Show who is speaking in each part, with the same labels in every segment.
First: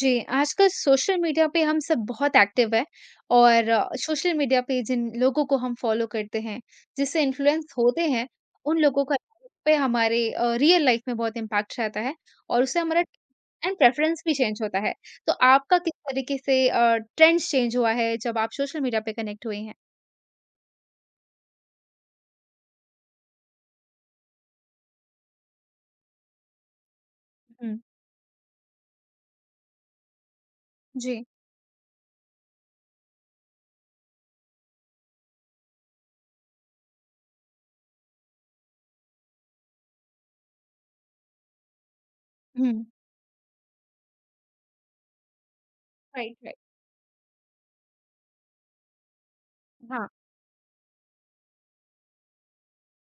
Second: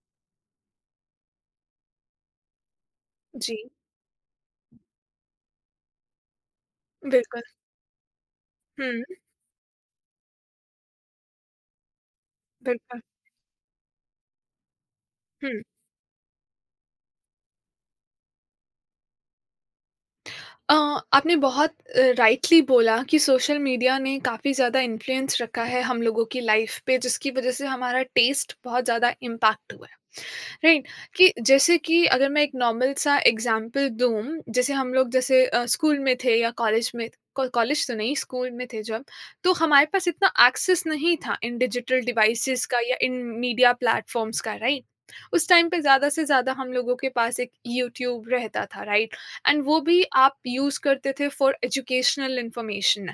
Speaker 1: जी, आजकल social media पे हम सब बहुत एक्टिव हैं
Speaker 2: जी,
Speaker 1: और सोशल मीडिया पे जिन लोगों को हम फॉलो करते हैं, जिससे
Speaker 2: बिल्कुल।
Speaker 1: इन्फ्लुएंस होते हैं, उन लोगों
Speaker 2: हुँ,
Speaker 1: का पे हमारे रियल लाइफ में बहुत इम्पैक्ट रहता है और उससे हमारा
Speaker 2: बिल्कुल।
Speaker 1: एंड प्रेफरेंस भी चेंज होता है। तो
Speaker 2: हुँ।
Speaker 1: आपका किस तरीके से ट्रेंड्स चेंज हुआ है जब आप सोशल मीडिया पे कनेक्ट हुए हैं?
Speaker 2: अ, आपने बहुत राइटली बोला कि सोशल मीडिया ने काफ़ी ज़्यादा इन्फ्लुएंस रखा है हम लोगों की लाइफ़ पे, जिसकी वज़ह से
Speaker 1: हुँ,
Speaker 2: हमारा टेस्ट बहुत ज़्यादा इम्पैक्ट हुआ है। राइट,
Speaker 1: जी,
Speaker 2: कि जैसे कि अगर मैं एक नॉर्मल सा एग्जांपल दूँ, जैसे हम लोग स्कूल में थे या कॉलेज में, को कॉलेज तो नहीं, स्कूल में थे जब, तो हमारे पास इतना एक्सेस नहीं था इन डिजिटल डिवाइसेज़
Speaker 1: हुँ,
Speaker 2: का या इन मीडिया प्लेटफ़ॉर्म्स का, राइट? उस टाइम पे ज़्यादा से
Speaker 1: राइट,
Speaker 2: ज़्यादा
Speaker 1: राइट,
Speaker 2: हम लोगों के पास एक यूट्यूब रहता था, राइट? एंड वो भी
Speaker 1: हाँ,
Speaker 2: आप यूज़ करते थे फॉर एजुकेशनल इन्फॉर्मेशन,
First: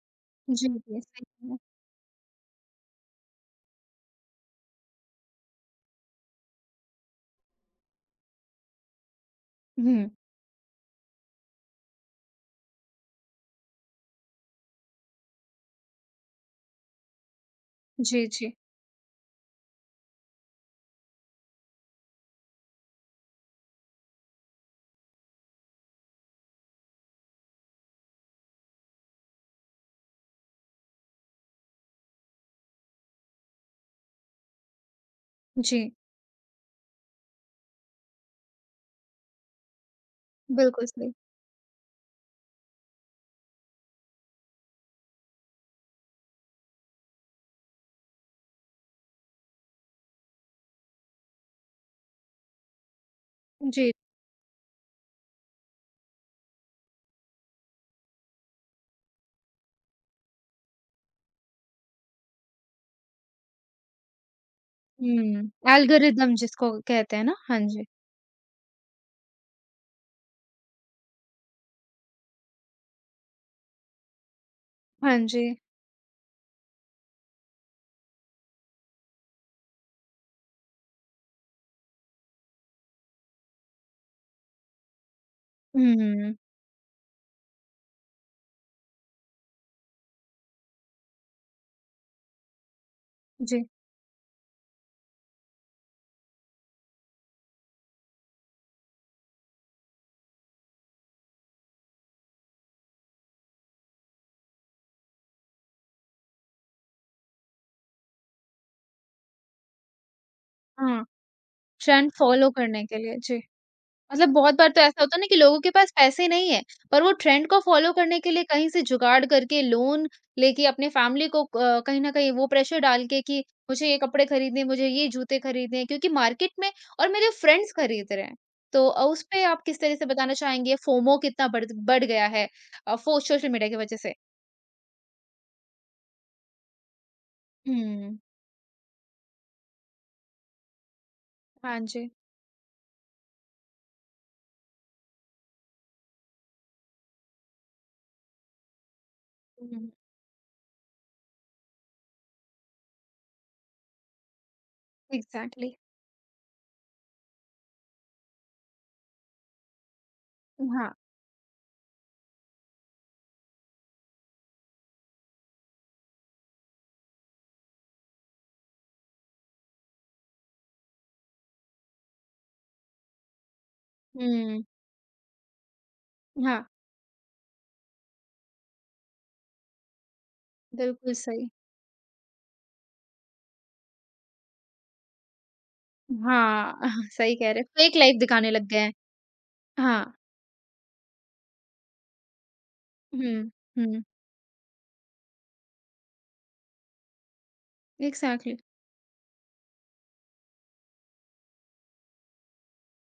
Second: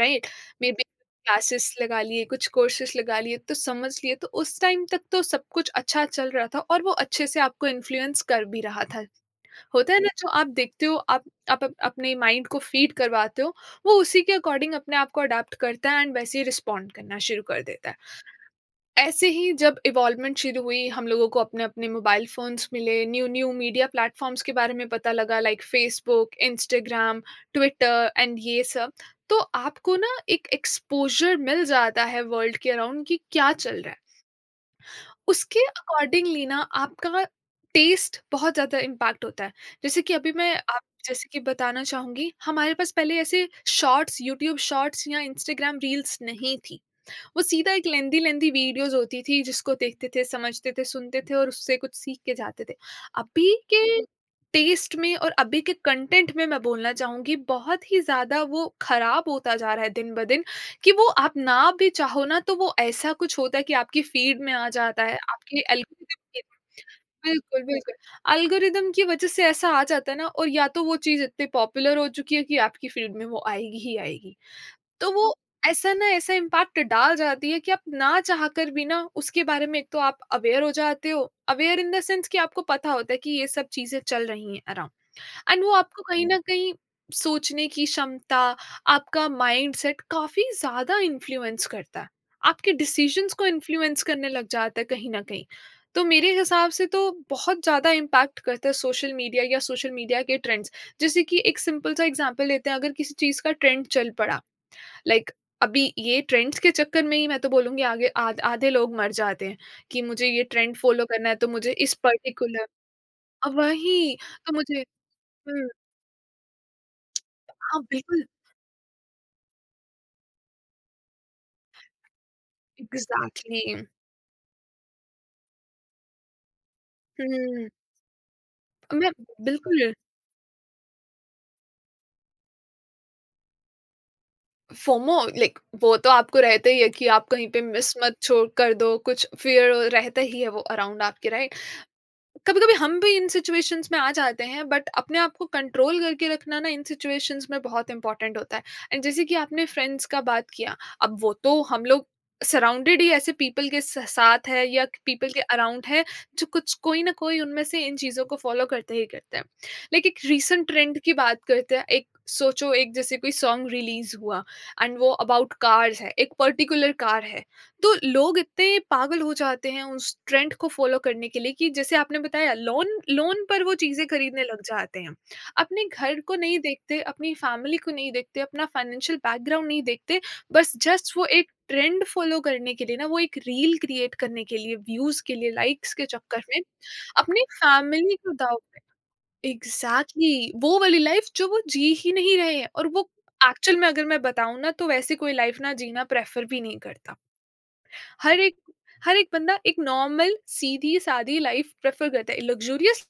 Speaker 2: राइट?
Speaker 1: जी,
Speaker 2: मे बी
Speaker 1: जी, सही है।
Speaker 2: क्लासेस लगा लिए, कुछ कोर्सेस लगा लिए, तो समझ लिए। तो उस टाइम तक तो सब कुछ अच्छा चल रहा था और वो अच्छे से आपको इन्फ्लुएंस कर भी रहा था। होता है
Speaker 1: हुँ,
Speaker 2: ना, जो आप देखते हो, आप अप अपने माइंड को फीड करवाते हो। वो उसी के अकॉर्डिंग अपने आप को अडैप्ट करता है एंड वैसे ही रिस्पॉन्ड करना शुरू कर देता है।
Speaker 1: जी, जी,
Speaker 2: ऐसे ही जब इवॉल्वमेंट शुरू हुई, हम लोगों को अपने-अपने मोबाइल फ़ोन्स मिले, न्यू-न्यू मीडिया प्लेटफ़ॉर्म्स के बारे में पता लगा, like Facebook, Instagram, Twitter and ये सब। तो आपको ना एक एक्सपोज़र मिल जाता है वर्ल्ड के अराउंड कि क्या चल रहा है। उसके
Speaker 1: जी,
Speaker 2: अकॉर्डिंगली ना आपका टेस्ट बहुत ज़्यादा इम्पैक्ट होता है। जैसे कि अभी मैं आप
Speaker 1: बिल्कुल सही,
Speaker 2: जैसे कि बताना चाहूँगी, हमारे पास पहले ऐसे शॉर्ट्स, यूट्यूब शॉर्ट्स या इंस्टाग्राम रील्स नहीं थी। वो सीधा एक लेंथी लेंथी वीडियोज़ होती थी, जिसको देखते थे, समझते थे, सुनते थे और उससे कुछ सीख के जाते थे। अभी के
Speaker 1: जी।
Speaker 2: टेस्ट में और अभी के कंटेंट में मैं बोलना चाहूँगी, बहुत ही ज़्यादा वो ख़राब होता जा रहा है दिन-ब-दिन, कि वो आप ना भी चाहो ना, तो वो ऐसा कुछ होता है कि आपकी फ़ीड में आ जाता है,
Speaker 1: हुँ,
Speaker 2: आपके एल्गोरिदम
Speaker 1: एल्गोरिदम
Speaker 2: के।
Speaker 1: जिसको कहते हैं ना? हाँ
Speaker 2: बिल्कुल,
Speaker 1: जी।
Speaker 2: बिल्कुल। एल्गोरिदम की वज़ह से ऐसा आ जाता है ना, और या तो वो चीज़ इतनी पॉपुलर हो चुकी है कि आपकी फ़ीड में वो आएगी ही आएगी। तो
Speaker 1: हाँ
Speaker 2: वो
Speaker 1: जी।
Speaker 2: ऐसा ना, ऐसा इम्पैक्ट डाल जाती है कि आप ना चाहकर भी ना उसके बारे में, एक तो आप अवेयर हो जाते हो। अवेयर इन द सेंस कि आपको पता होता है कि ये सब चीज़ें चल रही हैं अराउंड, एंड वो आपको कहीं हुँ।
Speaker 1: हुँ,
Speaker 2: न कहीं सोचने की क्षमता, आपका माइंडसेट काफ़ी ज़्यादा इन्फ्लुएंस करता है। आपके डिसीज़न्स को
Speaker 1: जी।
Speaker 2: इन्फ्लुएंस करने लग जाता है कहीं न कहीं। तो मेरे हिसाब से तो बहुत ज़्यादा इम्पैक्ट करता है सोशल मीडिया या सोशल मीडिया के ट्रेंड्स। जैसे कि एक सिंपल सा एग्ज़ाम्पल लेते हैं, अगर किसी चीज़ का ट्रेंड चल पड़ा, लाइक अभी ये ट्रेंड्स के चक्कर में ही मैं तो बोलूँगी आगे, आध आधे लोग मर जाते हैं, कि मुझे ये ट्रेंड
Speaker 1: हाँ,
Speaker 2: फ़ॉलो करना है, तो मुझे इस
Speaker 1: ट्रेंड फ़ॉलो
Speaker 2: पर्टिकुलर।
Speaker 1: करने के लिए, जी।
Speaker 2: वही।
Speaker 1: मतलब
Speaker 2: तो
Speaker 1: बहुत बार
Speaker 2: मुझे।
Speaker 1: तो ऐसा होता है ना कि लोगों
Speaker 2: हुँ,
Speaker 1: के पास पैसे नहीं हैं, पर वो ट्रेंड को
Speaker 2: हाँ
Speaker 1: फ़ॉलो करने
Speaker 2: बिल्कुल,
Speaker 1: के लिए कहीं से जुगाड़ करके लोन लेके अपने फ़ैमिली को कहीं न कहीं वो प्रेशर डाल के कि
Speaker 2: एग्ज़ैक्टली।
Speaker 1: मुझे ये कपड़े खरीदने हैं, मुझे ये जूते खरीदने हैं क्योंकि मार्केट में और मेरे
Speaker 2: हुँ,
Speaker 1: फ्रेंड्स खरीद रहे हैं। तो
Speaker 2: मैं।
Speaker 1: उस पे आप किस
Speaker 2: बिल्कुल।
Speaker 1: तरह से बताना चाहेंगे फ़ोमो कितना बढ़ बढ़ गया है अ, फो सोशल मीडिया की वज़ह से?
Speaker 2: फोमो, लाइक वो तो आपको रहता ही है कि आप कहीं पे मिस मत
Speaker 1: हुँ,
Speaker 2: छोड़ कर दो, कुछ फ़ियर रहता ही है वो अराउंड आपके, राइट?
Speaker 1: हाँ जी।
Speaker 2: कभी-कभी हम भी इन सिचुएशंस में आ जाते हैं, बट अपने आप को कंट्रोल करके रखना ना इन सिचुएशंस में बहुत इंपॉर्टेंट होता है। एंड जैसे कि आपने
Speaker 1: हुँ, हुँ।
Speaker 2: फ्रेंड्स का बात किया, अब वो तो हम लोग सराउंडेड ही ऐसे पीपल के साथ है, या पीपल के
Speaker 1: एग्ज़ैक्टली
Speaker 2: अराउंड है, जो कुछ, कोई ना कोई उनमें से इन चीज़ों को फॉलो करते ही करते हैं। लेकिन एक रीसेंट
Speaker 1: हाँ।
Speaker 2: ट्रेंड की बात करते हैं, एक सोचो, एक जैसे कोई सॉन्ग रिलीज हुआ एंड वो अबाउट कार्स है, एक पर्टिकुलर कार है। तो लोग इतने पागल हो जाते हैं उस ट्रेंड को फ़ॉलो करने के लिए कि जैसे आपने बताया, लोन लोन पर वो चीज़ें खरीदने
Speaker 1: हुँ,
Speaker 2: लग जाते हैं। अपने घर को नहीं
Speaker 1: हाँ,
Speaker 2: देखते, अपनी फैमिली को नहीं देखते, अपना फाइनेंशियल बैकग्राउंड नहीं देखते, बस
Speaker 1: बिल्कुल
Speaker 2: जस्ट वो
Speaker 1: सही।
Speaker 2: एक ट्रेंड फ़ॉलो करने के लिए ना, वो एक रील क्रिएट करने के लिए, व्यूज़ के लिए, लाइक्स के चक्कर में
Speaker 1: हाँ, सही
Speaker 2: अपनी
Speaker 1: कह रहे हैं, फ़ेक
Speaker 2: फैमिली
Speaker 1: लाइफ़
Speaker 2: को
Speaker 1: दिखाने
Speaker 2: दाव
Speaker 1: लग गए
Speaker 2: पे।
Speaker 1: हैं। हाँ,
Speaker 2: एग्ज़ैक्टली। वो वाली लाइफ़ जो वो जी ही नहीं रहे हैं, और वो
Speaker 1: हुँ,
Speaker 2: एक्चुअल में
Speaker 1: हुँ,
Speaker 2: अगर मैं बताऊँ ना, तो वैसी कोई लाइफ़ ना जीना प्रेफ़र भी नहीं करता। हर
Speaker 1: एग्ज़ैक्टली
Speaker 2: एक हर एक बंदा एक नॉर्मल सीधी-सादी लाइफ प्रेफ़र करता है। लग्ज़रियस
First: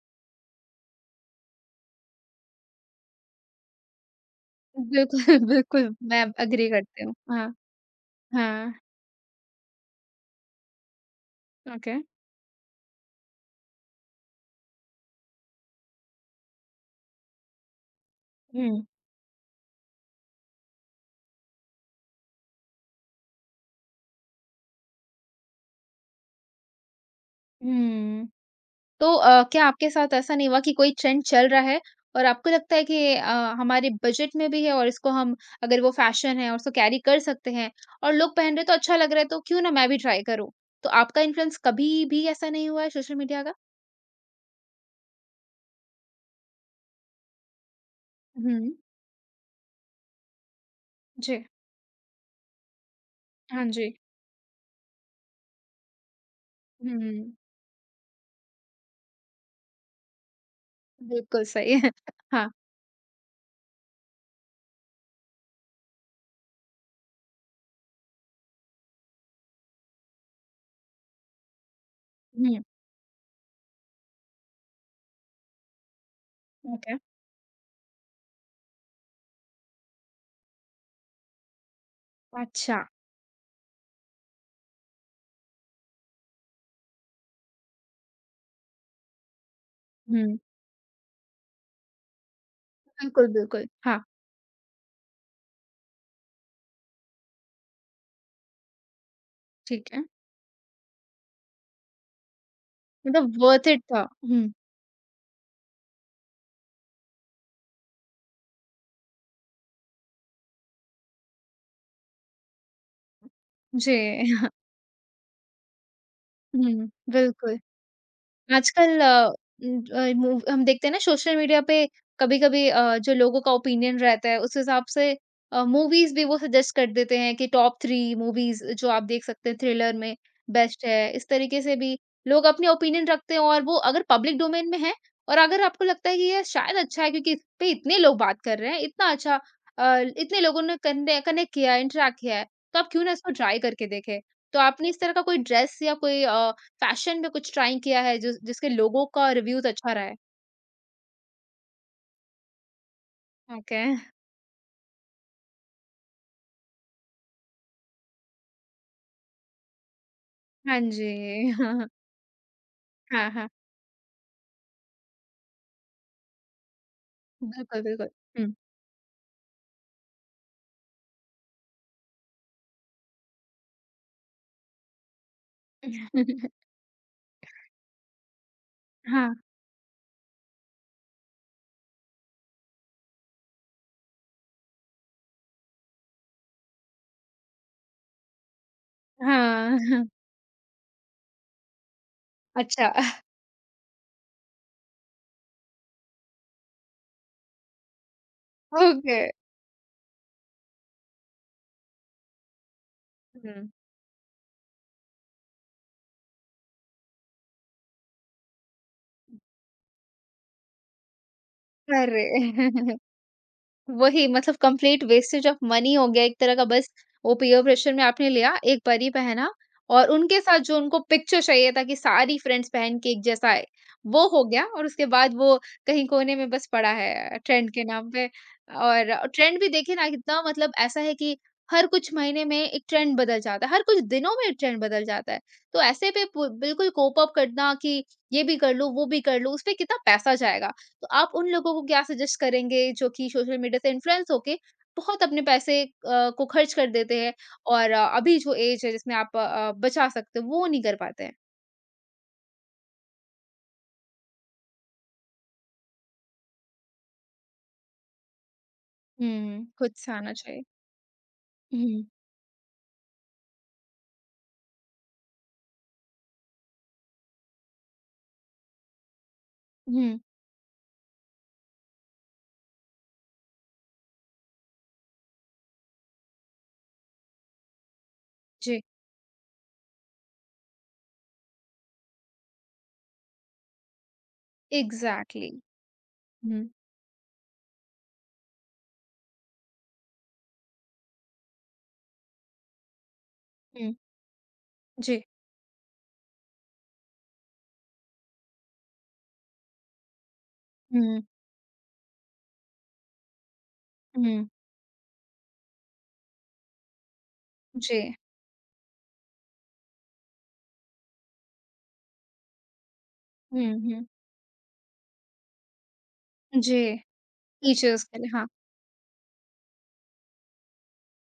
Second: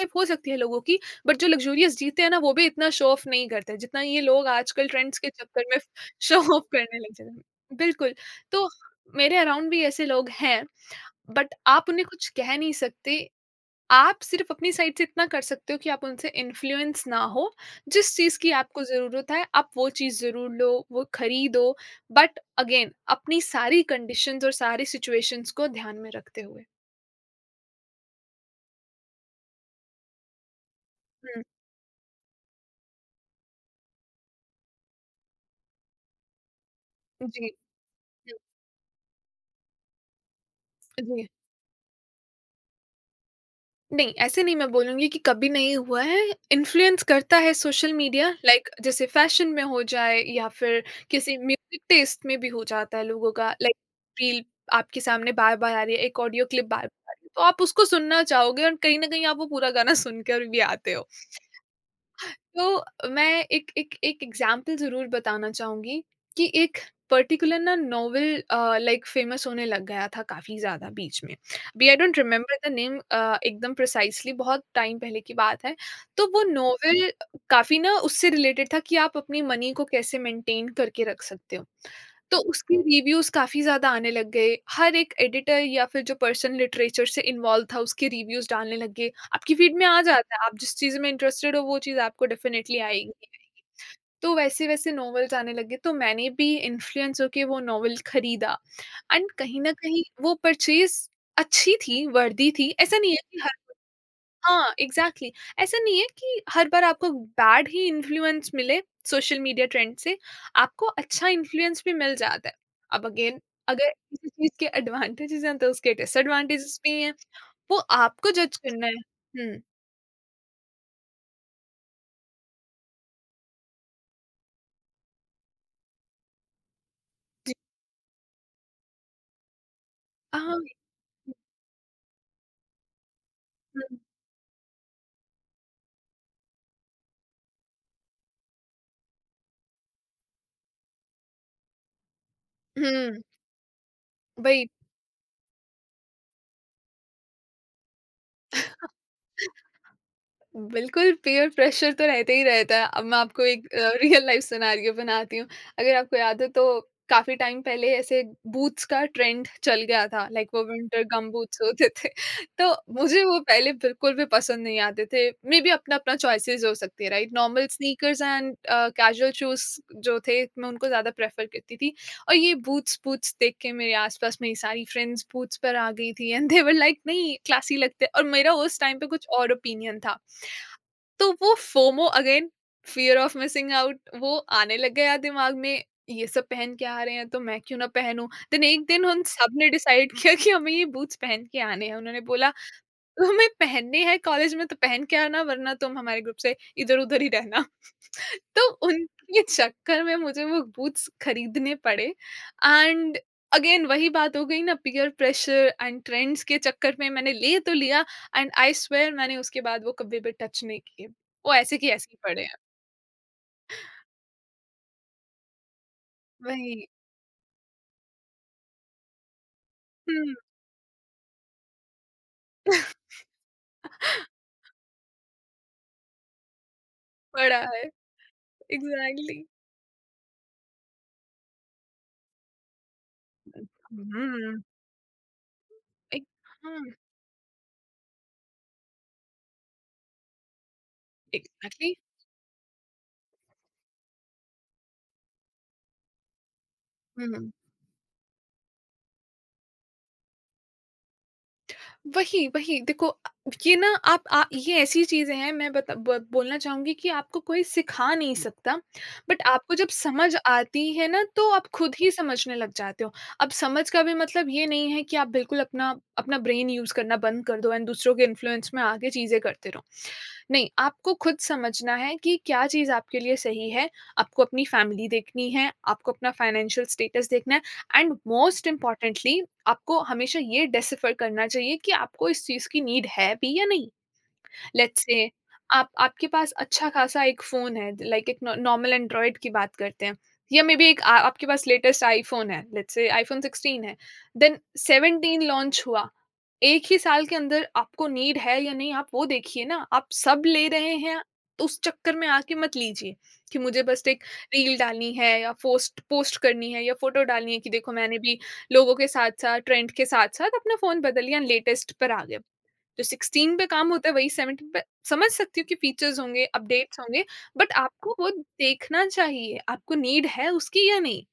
Speaker 2: लाइफ हो सकती है लोगों की, बट जो लग्ज़रियस जीते हैं ना, वो भी इतना शो ऑफ़ नहीं करते, जितना ये लोग आजकल
Speaker 1: बिल्कुल,
Speaker 2: ट्रेंड्स के चक्कर में
Speaker 1: बिल्कुल, मैं
Speaker 2: शो ऑफ़
Speaker 1: एग्री
Speaker 2: करने
Speaker 1: करती
Speaker 2: लग
Speaker 1: हूँ।
Speaker 2: जाते
Speaker 1: हाँ,
Speaker 2: हैं। बिल्कुल, तो
Speaker 1: हाँ,
Speaker 2: मेरे अराउंड भी ऐसे लोग हैं, बट आप
Speaker 1: ओके।
Speaker 2: उन्हें कुछ कह नहीं सकते। आप सिर्फ़ अपनी साइड से इतना कर सकते हो कि आप उनसे इन्फ्लुएंस ना हो। जिस चीज़ की
Speaker 1: हुँ,
Speaker 2: आपको ज़रूरत है, आप वो चीज़ ज़रूर लो, वो खरीदो, बट अगेन अपनी सारी कंडीशंस और सारी सिचुएशंस को ध्यान में रखते हुए।
Speaker 1: हुँ, तो क्या आपके साथ ऐसा नहीं हुआ कि कोई ट्रेंड
Speaker 2: हुँ,
Speaker 1: चल रहा है और आपको लगता है कि ये हमारे बजट में भी है और इसको हम अगर वो फ़ैशन है और उसको कैरी कर
Speaker 2: जी,
Speaker 1: सकते हैं और लोग
Speaker 2: हुँ,
Speaker 1: पहन रहे हैं तो अच्छा लग रहा है, तो क्यों ना मैं भी ट्राई करूँ? तो आपका
Speaker 2: जी।
Speaker 1: इन्फ्लुएंस कभी भी ऐसा नहीं हुआ है सोशल मीडिया का?
Speaker 2: नहीं, ऐसे नहीं मैं बोलूँगी कि कभी नहीं हुआ है। इन्फ्लुएंस करता है सोशल मीडिया,
Speaker 1: हुँ।
Speaker 2: लाइक जैसे फ़ैशन में हो जाए या फिर किसी
Speaker 1: जी।
Speaker 2: म्यूज़िक टेस्ट में भी हो जाता है लोगों का,
Speaker 1: हाँ
Speaker 2: लाइक
Speaker 1: जी।
Speaker 2: रील आपके सामने बार-बार आ रही है, एक ऑडियो क्लिप बार-बार आ
Speaker 1: हुँ,
Speaker 2: रही है, तो आप उसको सुनना चाहोगे और कहीं न कहीं आप वो पूरा गाना सुनकर भी आते हो।
Speaker 1: बिल्कुल सही है। हाँ।
Speaker 2: तो मैं एक एक एक एग्जाम्पल ज़रूर बताना चाहूँगी, कि एक पर्टिकुलर ना नॉवल लाइक फ़ेमस होने लग गया था काफ़ी ज़्यादा बीच में। अभी आई डोंट रिमेंबर
Speaker 1: हुँ,
Speaker 2: द नेम एकदम प्रिसाइज़ली, बहुत टाइम पहले की बात है। तो वो
Speaker 1: ओके।
Speaker 2: नॉवल काफ़ी ना, उससे रिलेटेड था कि आप अपनी मनी को कैसे मेंटेन करके रख सकते हो। तो उसके
Speaker 1: अच्छा।
Speaker 2: रिव्यूज़ काफ़ी ज़्यादा आने लग गए। हर एक एडिटर या फिर जो पर्सन लिटरेचर से इन्वॉल्व था, उसके रिव्यूज़ डालने लग गए। आपकी फीड में आ जाता
Speaker 1: हुँ,
Speaker 2: है, आप जिस चीज़ में इंटरेस्टेड हो वो चीज़ आपको डेफ़िनेटली
Speaker 1: बिल्कुल,
Speaker 2: आएगी।
Speaker 1: बिल्कुल। हाँ,
Speaker 2: तो वैसे-वैसे नॉवेल्स आने लगे, तो मैंने भी इन्फ्लुएंस होके वो नॉवेल खरीदा एंड कहीं न
Speaker 1: ठीक
Speaker 2: कहीं
Speaker 1: है।
Speaker 2: वो परचेज़ अच्छी थी, वर्दी थी। ऐसा नहीं है कि
Speaker 1: मतलब वर्थ
Speaker 2: हर
Speaker 1: इट था। हुँ।
Speaker 2: हाँ, एग्ज़ैक्टली। ऐसा नहीं है कि हर बार आपको बैड ही इन्फ्लुएंस मिले सोशल मीडिया ट्रेंड से, आपको अच्छा इन्फ्लुएंस भी मिल जाता है। अब अगेन, अगर
Speaker 1: जी।
Speaker 2: किसी चीज़ के एडवांटेजेज़ हैं तो उसके डिसएडवांटेजेज़
Speaker 1: हुँ,
Speaker 2: भी हैं,
Speaker 1: बिल्कुल।
Speaker 2: वो आपको जज करना
Speaker 1: आजकल
Speaker 2: है। हुँ।
Speaker 1: मूव हम देखते हैं ना सोशल मीडिया पे कभी-कभी जो लोगों का ओपिनियन रहता है उस हिसाब से मूवीज़ भी वो सजेस्ट कर देते हैं कि टॉप 3 मूवीज़ जो आप देख सकते हैं थ्रिलर में
Speaker 2: हाँ,
Speaker 1: बेस्ट है। इस तरीके से भी लोग अपने ओपिनियन रखते हैं और वो
Speaker 2: हुँ।
Speaker 1: अगर पब्लिक डोमेन में है और अगर आपको लगता है कि ये शायद अच्छा है क्योंकि इस पे इतने लोग बात कर रहे हैं, इतना अच्छा इतने लोगों ने कन्ने कनेक्ट किया है, इंटरैक्ट किया है, तो आप क्यों ना
Speaker 2: हुँ,
Speaker 1: इसको ट्राई करके देखें। तो
Speaker 2: वही,
Speaker 1: आपने इस तरह का कोई ड्रेस या कोई फैशन में कुछ ट्राई किया है जिसके लोगों का रिव्यूज़ अच्छा रहा है?
Speaker 2: बिल्कुल, पीयर प्रेशर तो रहता ही रहता है। अब मैं आपको एक
Speaker 1: ओके।
Speaker 2: रियल लाइफ़ सिनेरियो बनाती हूँ। अगर आपको याद हो तो काफ़ी टाइम पहले ऐसे बूट्स का ट्रेंड चल गया था, लाइक वो
Speaker 1: हाँ
Speaker 2: विंटर गम
Speaker 1: जी।
Speaker 2: बूट्स
Speaker 1: हाँ, हाँ।
Speaker 2: होते थे। तो मुझे
Speaker 1: हाँ
Speaker 2: वो
Speaker 1: हाँ,
Speaker 2: पहले बिल्कुल भी पसंद नहीं आते थे। मेबी अपना-अपना चॉइसेस हो सकती है, राइट? नॉर्मल
Speaker 1: बिल्कुल, बिल्कुल।
Speaker 2: स्नीकर्स
Speaker 1: हुँ।
Speaker 2: एंड कैजुअल शूज़ जो थे, मैं उनको ज़्यादा प्रेफ़र करती थी। और ये बूट्स बूट्स देख के मेरे आस-पास मेरी सारी फ्रेंड्स बूट्स पर आ गई थी, एंड दे वर लाइक, नहीं क्लासी लगते, और मेरा उस टाइम पे कुछ
Speaker 1: हाँ,
Speaker 2: और ओपिनियन था। तो वो FOMO again, fear of missing out, वो आने लग गया दिमाग में, ये सब पहन के आ रहे हैं तो मैं क्यों ना पहनूं। देन एक दिन उन सब ने
Speaker 1: हाँ। हाँ,
Speaker 2: डिसाइड किया कि हमें ये बूट्स पहन के आने हैं। उन्होंने बोला,
Speaker 1: अच्छा
Speaker 2: तुम्हें पहनने हैं, कॉलेज में तो पहन के आना, वरना तुम हमारे ग्रुप से इधर उधर ही रहना। तो
Speaker 1: ओके।
Speaker 2: उनके चक्कर में मुझे वो बूट्स खरीदने पड़े। And
Speaker 1: hmm.
Speaker 2: अगेन वही बात हो गई ना, पीयर प्रेशर एंड ट्रेंड्स के चक्कर में मैंने ले तो लिया। एंड आई स्वेयर, मैंने उसके बाद वो कभी भी टच नहीं किए। वो ऐसे की ऐसे ही
Speaker 1: अरे!
Speaker 2: पड़े हैं।
Speaker 1: वही मतलब कंप्लीट वेस्टेज ऑफ मनी हो गया एक तरह का
Speaker 2: वही।
Speaker 1: बस वो पीयर प्रेशर में आपने लिया एक बारी पहना और
Speaker 2: हम्म।
Speaker 1: उनके साथ जो उनको पिक्चर चाहिए था कि सारी फ्रेंड्स पहन के एक जैसा आए वो हो गया और उसके बाद वो कहीं कोने में बस पड़ा है
Speaker 2: पड़ा
Speaker 1: ट्रेंड
Speaker 2: है।
Speaker 1: के नाम पे और
Speaker 2: एग्जैक्टली।
Speaker 1: ट्रेंड भी देखिए ना कितना मतलब ऐसा है कि हर कुछ महीने में एक ट्रेंड बदल जाता है हर कुछ दिनों में एक
Speaker 2: हम्म।
Speaker 1: ट्रेंड बदल जाता है तो ऐसे पे बिल्कुल कोप अप करना कि ये भी कर लूं वो भी कर लूं उस पे कितना पैसा जाएगा तो आप उन लोगों को
Speaker 2: एग्जैक्टली।
Speaker 1: क्या सजेस्ट करेंगे जो कि सोशल मीडिया से इन्फ्लुएंस होके बहुत अपने पैसे को खर्च कर देते हैं और अभी जो एज है जिसमें आप बचा सकते हो वो नहीं कर पाते हैं?
Speaker 2: वही, वही। देखो ये ना, आप, आ ये ऐसी चीज़ें हैं, मैं बता ब बोलना चाहूँगी कि आपको कोई सिखा नहीं सकता, बट
Speaker 1: हुँ।
Speaker 2: आपको जब
Speaker 1: खुद से आना
Speaker 2: समझ
Speaker 1: चाहिए।
Speaker 2: आती है ना, तो आप खुद
Speaker 1: हुँ,
Speaker 2: ही समझने लग जाते हो। अब समझ का भी मतलब ये नहीं है कि आप बिल्कुल अपना अपना ब्रेन यूज़ करना बंद कर दो एंड दूसरों के इन्फ्लुएंस में आके चीज़ें करते रहो।
Speaker 1: हुँ।
Speaker 2: नहीं, आपको खुद समझना है कि क्या चीज़ आपके लिए सही है, आपको अपनी फैमिली देखनी है, आपको अपना फाइनेंशियल स्टेटस देखना है, एंड मोस्ट
Speaker 1: जी,
Speaker 2: इम्पोर्टेंटली आपको हमेशा ये डिसिफर करना चाहिए कि आपको इस चीज़ की नीड है भी या नहीं। Let's say
Speaker 1: exactly.
Speaker 2: आप आपके पास
Speaker 1: हुँ।
Speaker 2: अच्छा खासा एक फ़ोन है, लाइक एक नॉ नॉर्मल एंड्रॉइड की बात करते हैं, या मेबी एक आ आपके पास लेटेस्ट आईफ़ोन है, लेट्स से आईफ़ोन 16
Speaker 1: हुँ।
Speaker 2: है, देन
Speaker 1: जी।
Speaker 2: 17 लॉन्च हुआ। एक ही साल के अंदर आपको नीड है या नहीं, आप वो देखिए ना, आप सब ले रहे हैं,
Speaker 1: हुँ,
Speaker 2: तो उस चक्कर में आके मत लीजिए कि मुझे बस एक
Speaker 1: हुँ।
Speaker 2: रील डालनी है या पोस्ट पोस्ट करनी है या फ़ोटो डालनी है, कि देखो
Speaker 1: जी।
Speaker 2: मैंने भी लोगों के साथ-साथ, ट्रेंड के साथ-साथ अपना फ़ोन बदल लिया, लेटेस्ट पर आ गए। जो 16 पे
Speaker 1: हुँ,
Speaker 2: काम
Speaker 1: हुँ।
Speaker 2: होता है वही 17 पे, समझ सकती हूँ कि फीचर्स होंगे,
Speaker 1: जी,
Speaker 2: अपडेट्स होंगे, बट
Speaker 1: टीचर्स
Speaker 2: आपको
Speaker 1: के लिए,
Speaker 2: वो
Speaker 1: हाँ।
Speaker 2: देखना चाहिए, आपको नीड है उसकी या नहीं?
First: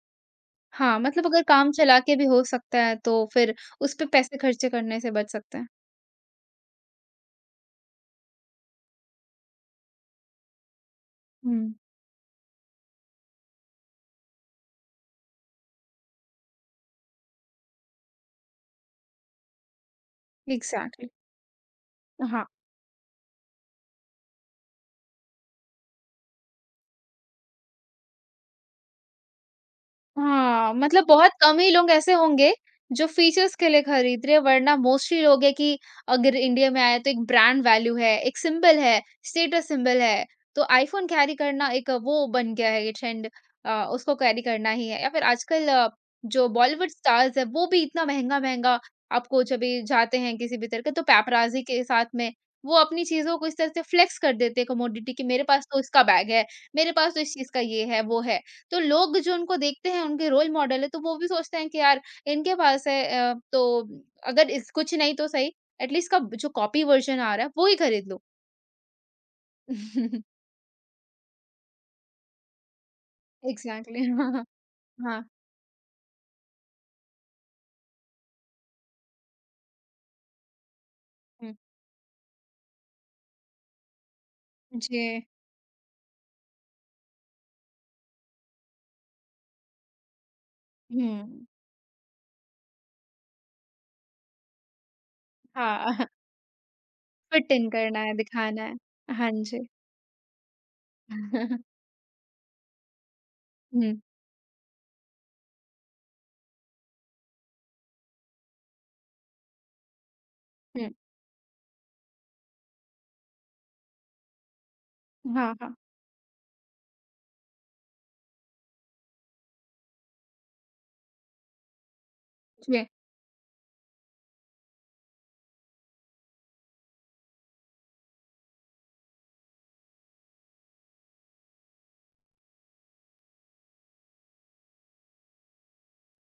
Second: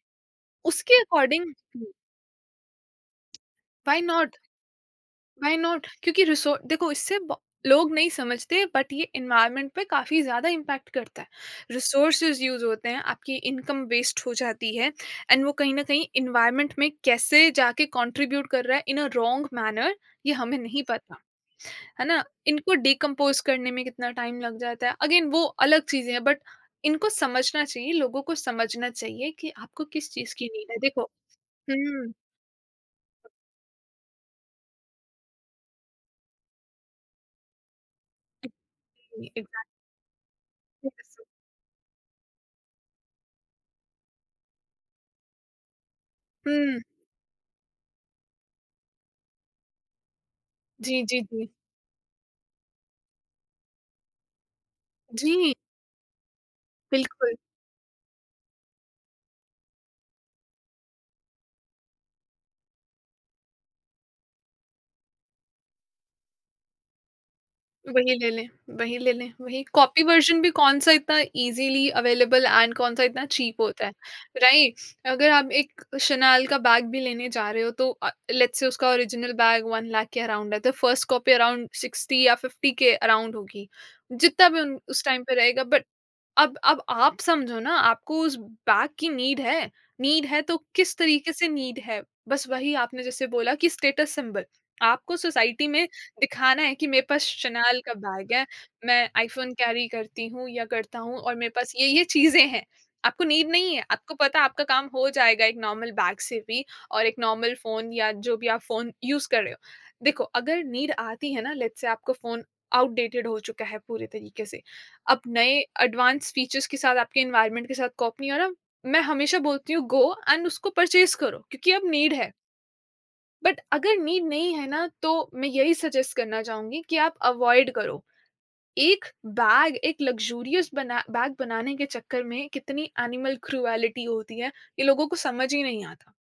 Speaker 1: हाँ,
Speaker 2: उसके
Speaker 1: मतलब अगर
Speaker 2: अकॉर्डिंग
Speaker 1: काम चला के भी हो सकता है तो फिर उस
Speaker 2: व्हाई
Speaker 1: पे पैसे
Speaker 2: नॉट?
Speaker 1: खर्चे करने से बच सकते
Speaker 2: व्हाई
Speaker 1: हैं।
Speaker 2: नॉट? क्योंकि रिसो देखो इससे ब लोग नहीं समझते, बट ये एनवायरनमेंट पे काफ़ी ज़्यादा इम्पैक्ट करता है।
Speaker 1: हुँ,
Speaker 2: रिसोर्सेज़ यूज़ होते हैं, आपकी इनकम वेस्ट हो जाती है एंड वो कहीं न कहीं एनवायरनमेंट में कैसे जाके कंट्रीब्यूट कर रहा है इन अ रॉन्ग मैनर, ये हमें नहीं
Speaker 1: एग्ज़ैक्टली,
Speaker 2: पता। है ना?
Speaker 1: हाँ।
Speaker 2: इनको डिकम्पोज़ करने में कितना टाइम लग जाता है। अगेन वो अलग चीज़ें हैं, बट इनको समझना चाहिए, लोगों को समझना चाहिए कि आपको किस चीज़ की नीड
Speaker 1: हाँ,
Speaker 2: है।
Speaker 1: मतलब
Speaker 2: देखो।
Speaker 1: बहुत कम ही लोग ऐसे
Speaker 2: हुँ।
Speaker 1: होंगे जो फीचर्स के लिए खरीद रहे हैं वरना मोस्टली लोग हैं कि अगर इंडिया में आए तो एक ब्रांड वैल्यू है, एक सिंबल है, स्टेटस सिंबल है। तो आईफ़ोन
Speaker 2: एग्ज़ैक्टली।
Speaker 1: कैरी करना एक वो बन गया है ये ट्रेंड उसको कैरी करना ही है या फिर आजकल जो
Speaker 2: हुँ,
Speaker 1: बॉलीवुड स्टार्स हैं वो भी इतना महँगा-महँगा आपको जब ये जाते हैं किसी भी तरह के तो
Speaker 2: जी, जी, जी।
Speaker 1: पैपराज़ी के साथ में वो अपनी चीज़ों को इस तरह से फ्लेक्स कर देते हैं कमोडिटी कि मेरे
Speaker 2: जी,
Speaker 1: पास तो इसका बैग है, मेरे पास तो इस
Speaker 2: बिल्कुल।
Speaker 1: चीज़ का ये है, वो है। तो लोग जो उनको देखते हैं, उनके रोल मॉडल है, तो वो भी सोचते हैं कि यार इनके पास है तो अगर इस कुछ नहीं तो सही एट लीस्ट का जो कॉपी वर्ज़न आ रहा है, वो ही खरीद
Speaker 2: वही
Speaker 1: लो।
Speaker 2: ले लें, वही ले लें, वही कॉपी वर्ज़न भी कौन-सा इतना ईज़िली अवेलेबल एंड कौन-सा इतना चीप होता है,
Speaker 1: एग्ज़ैक्टली हाँ, हाँ।
Speaker 2: राइट?
Speaker 1: हाँ,
Speaker 2: अगर आप एक शैनल का बैग भी लेने जा रहे हो तो लेट्स से उसका ओरिजिनल बैग 1 लाख के अराउंड है, तो फर्स्ट कॉपी
Speaker 1: हुँ।
Speaker 2: अराउंड 60 या 50 के अराउंड होगी, जितना भी उन उस टाइम
Speaker 1: जी।
Speaker 2: पे रहेगा, बट अब आप समझो ना, आपको उस बैग की नीड है तो किस तरीके
Speaker 1: हुँ,
Speaker 2: से नीड है? बस वही आपने जैसे बोला कि स्टेटस सिंबल। आपको सोसाइटी
Speaker 1: हाँ,
Speaker 2: में दिखाना है कि मेरे पास
Speaker 1: फिट इन
Speaker 2: शनाल का
Speaker 1: करना है,
Speaker 2: बैग है,
Speaker 1: दिखाना
Speaker 2: मैं
Speaker 1: है। हाँ
Speaker 2: आईफ़ोन
Speaker 1: जी।
Speaker 2: कैरी करती हूँ या करता हूँ और मेरे पास ये-ये चीज़ें हैं। आपको नीड नहीं है,
Speaker 1: हुँ,
Speaker 2: आपको पता है आपका काम हो जाएगा एक नॉर्मल बैग से भी और एक नॉर्मल फ़ोन या जो भी आप फ़ोन यूज़ कर रहे हो। देखो, अगर
Speaker 1: हुँ,
Speaker 2: नीड आती है ना लेट्स से आपका फ़ोन आउटडेटेड हो चुका है पूरे तरीके से, अब नए
Speaker 1: हाँ, हाँ।
Speaker 2: एडवांस फीचर्स के साथ आपके एनवायरनमेंट के साथ कॉप नहीं हो रहा, मैं हमेशा बोलती हूँ गो एंड उसको परचेज करो क्योंकि अब नीड है,
Speaker 1: जी,
Speaker 2: बट अगर नीड नहीं है ना तो मैं यही सजेस्ट करना चाहूंगी कि आप अवॉइड करो। एक एक लग्जूरियस बना बैग बनाने के चक्कर में कितनी एनिमल क्रूएलिटी होती है, ये लोगों को समझ ही नहीं आता,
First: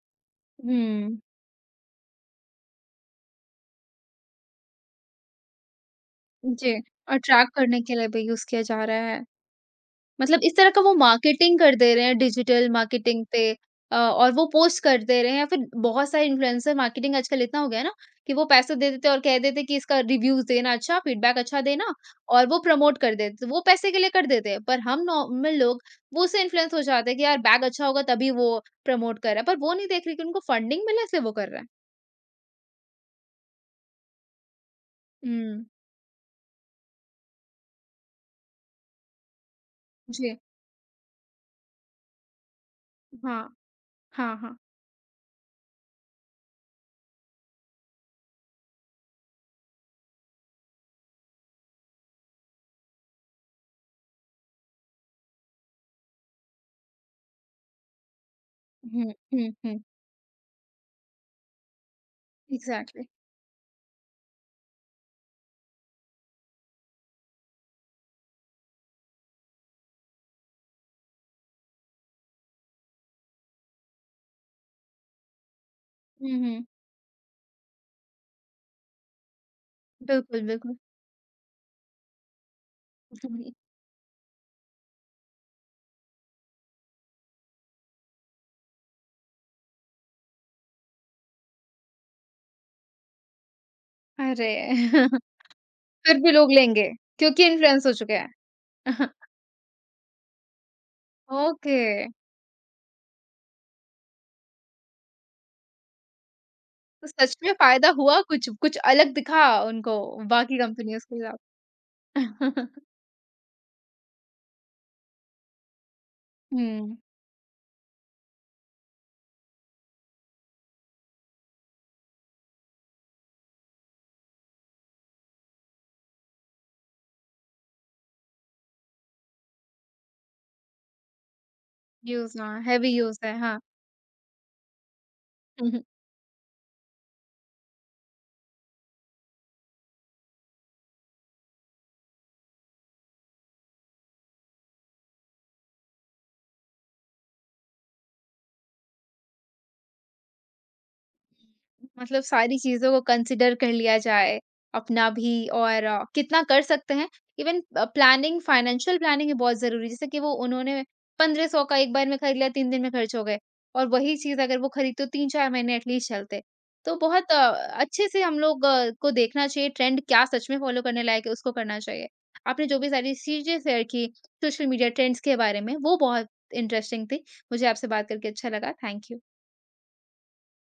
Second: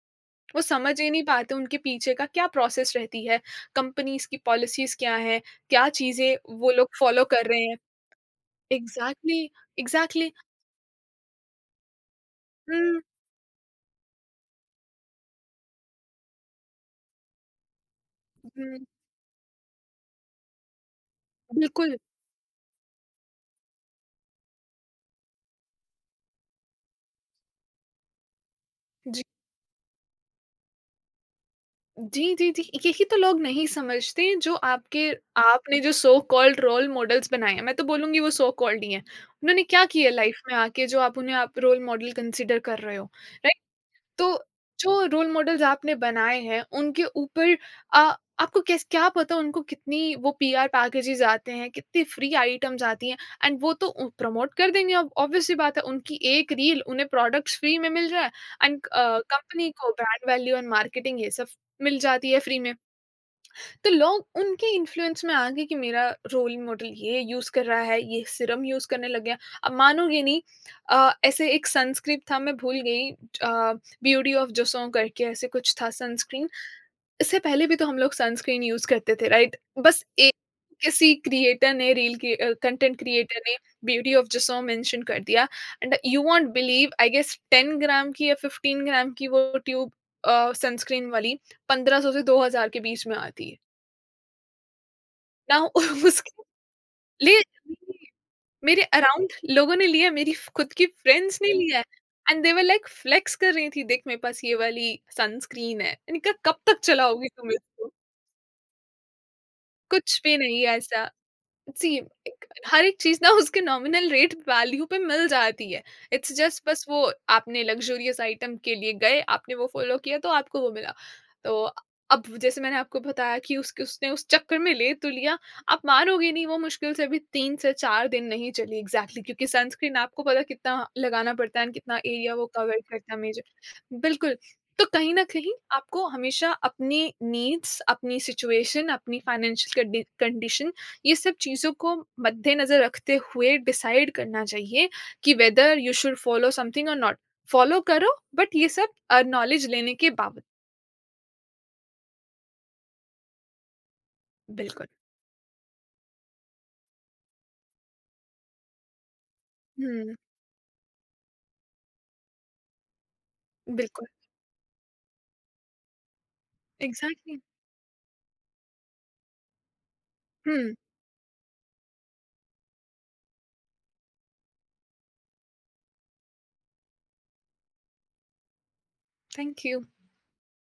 Speaker 2: वो समझ ही
Speaker 1: हुँ,
Speaker 2: नहीं पाते उनके पीछे का क्या प्रोसेस रहती है, कंपनीज की पॉलिसीज क्या है, क्या चीजें
Speaker 1: जी
Speaker 2: वो लोग
Speaker 1: और
Speaker 2: फॉलो कर
Speaker 1: ट्रैक
Speaker 2: रहे हैं।
Speaker 1: करने के लिए भी यूज़ किया जा रहा है।
Speaker 2: एग्जैक्टली। एग्जैक्टली।
Speaker 1: मतलब इस तरह का वो मार्केटिंग कर दे रहे हैं डिजिटल मार्केटिंग पे और वो पोस्ट कर दे रहे हैं या फिर बहुत सारे इन्फ्लुएंसर मार्केटिंग आजकल इतना हो गया है ना कि वो पैसे
Speaker 2: हुँ,
Speaker 1: दे देते हैं और कह देते हैं कि इसका रिव्यूज देना अच्छा फीडबैक अच्छा देना
Speaker 2: बिल्कुल।
Speaker 1: और वो प्रमोट कर देते हैं। वो पैसे के लिए कर देते हैं पर हम नॉर्मल लोग वो उससे इन्फ्लुएंस हो जाते हैं कि यार बैग अच्छा होगा तभी वो प्रमोट
Speaker 2: जी,
Speaker 1: कर रहा है पर वो नहीं देख रही कि उनको फंडिंग मिला इसलिए वो कर रहा है
Speaker 2: जी, जी, जी। यही तो लोग नहीं समझते, जो आपके
Speaker 1: हम्म
Speaker 2: आपने जो सो कॉल्ड रोल मॉडल्स बनाए हैं, मैं तो बोलूँगी वो सो कॉल्ड ही हैं। उन्होंने क्या किया
Speaker 1: जी
Speaker 2: लाइफ़ में आके जो आप उन्हें आप रोल मॉडल कंसिडर कर रहे हो?
Speaker 1: हाँ
Speaker 2: तो
Speaker 1: हाँ हाँ
Speaker 2: जो रोल मॉडल्स आपने बनाए हैं, उनके ऊपर आपको कैस क्या पता उनको कितनी वो पीआर पैकेजेज़ आते हैं, कितनी फ्री आइटम्स आती हैं, एंड वो तो उ प्रमोट कर देंगे, अब ऑब्वियस सी बात है, उनकी एक रील उन्हें प्रोडक्ट्स फ्री में मिल रहा है एंड
Speaker 1: हम्म हम्म
Speaker 2: कंपनी
Speaker 1: हम्म
Speaker 2: को ब्रांड वैल्यू एंड मार्केटिंग ये सब मिल जाती है फ्री में।
Speaker 1: एग्जैक्टली
Speaker 2: तो लोग उनके इन्फ्लुएंस में आ गए कि मेरा रोल मॉडल ये यूज कर रहा है, ये सिरम यूज करने लग गया। अब मानोगे नहीं, ऐसे एक सनस्क्रीन था मैं भूल गई, ब्यूटी ऑफ जोसों करके ऐसे कुछ था
Speaker 1: हम्म
Speaker 2: सनस्क्रीन।
Speaker 1: हम्म,
Speaker 2: इससे पहले भी तो हम लोग सनस्क्रीन यूज करते थे, राइट? बस एक
Speaker 1: बिल्कुल बिल्कुल
Speaker 2: किसी क्रिएटर ने रील कंटेंट क्रिएटर ने ब्यूटी ऑफ जोसों मेंशन कर दिया, and you won't believe I guess 10 gram की या 15 ग्राम की वो ट्यूब सनस्क्रीन वाली 1500 से 2000 के बीच में आती है।
Speaker 1: अरे
Speaker 2: नाउ
Speaker 1: फिर भी
Speaker 2: उसके
Speaker 1: लोग लेंगे,
Speaker 2: ले
Speaker 1: क्योंकि इन्फ्लुएंस हो चुके हैं।
Speaker 2: मेरे अराउंड लोगों ने लिया है, मेरी फ खुद की फ्रेंड्स ने लिया
Speaker 1: ओके,
Speaker 2: है and they were like flex कर रही थी, "देख मेरे पास ये वाली सनस्क्रीन है।" मैंने कहा, "कब तक
Speaker 1: तो
Speaker 2: चलाओगी
Speaker 1: सच में
Speaker 2: तुम
Speaker 1: फ़ायदा
Speaker 2: इसको?
Speaker 1: हुआ कुछ? कुछ अलग दिखा उनको
Speaker 2: कुछ भी
Speaker 1: बाकी
Speaker 2: नहीं है
Speaker 1: कंपनियों
Speaker 2: ऐसा।"
Speaker 1: के खिलाफ?
Speaker 2: जी। एक हर एक चीज़ ना उसके नॉमिनल रेट वैल्यू पे मिल जाती है। इट्स जस्ट बस
Speaker 1: हुँ,
Speaker 2: वो आपने लक्ज़रियस आइटम के लिए गए, आपने वो फ़ॉलो किया तो आपको वो मिला। तो अब जैसे मैंने आपको बताया कि उसके उसने उस चक्कर में ले तो लिया, आप मानोगे नहीं वो मुश्किल से भी 3 से 4 दिन नहीं चली एग्ज़ैक्टली, क्योंकि सनस्क्रीन आपको पता है कितना लगाना पड़ता है एंड कितना एरिया
Speaker 1: यूज़
Speaker 2: वो
Speaker 1: हाँ,
Speaker 2: कवर
Speaker 1: हेवी
Speaker 2: करता
Speaker 1: यूज़
Speaker 2: है
Speaker 1: है,
Speaker 2: मेजर।
Speaker 1: हाँ।
Speaker 2: बिल्कुल। तो कहीं न कहीं आपको हमेशा अपनी नीड्स, अपनी सिचुएशन, अपनी फ़ाइनेंशियल कंडीशन, ये सब चीज़ों को मद्देनज़र रखते हुए डिसाइड करना चाहिए कि whether you should follow something और नॉट। फॉलो करो बट ये सब नॉलेज लेने के बावत।
Speaker 1: मतलब सारी चीज़ों को कंसिडर कर लिया जाए
Speaker 2: बिल्कुल।
Speaker 1: अपना भी और कितना कर सकते हैं इवन प्लानिंग फाइनेंशियल प्लानिंग भी बहुत ज़रूरी है जैसे
Speaker 2: हुँ,
Speaker 1: कि वो उन्होंने 1500 का एक बार में खरीद लिया 3 दिन में खर्च हो गए और
Speaker 2: बिल्कुल।
Speaker 1: वही चीज़ अगर वो खरीद तो 3-4 महीने एटलीस्ट चलते। तो बहुत
Speaker 2: एग्ज़ैक्टली।
Speaker 1: अच्छे से हम लोग को देखना चाहिए ट्रेंड क्या सच में
Speaker 2: हुँ,
Speaker 1: फ़ॉलो करने लायक है उसको करना चाहिए। आपने जो भी सारी चीज़ें शेयर की सोशल मीडिया ट्रेंड्स के बारे में वो बहुत इंटरेस्टिंग थी। मुझे आपसे बात करके अच्छा लगा। Thank you.
Speaker 2: Thank you.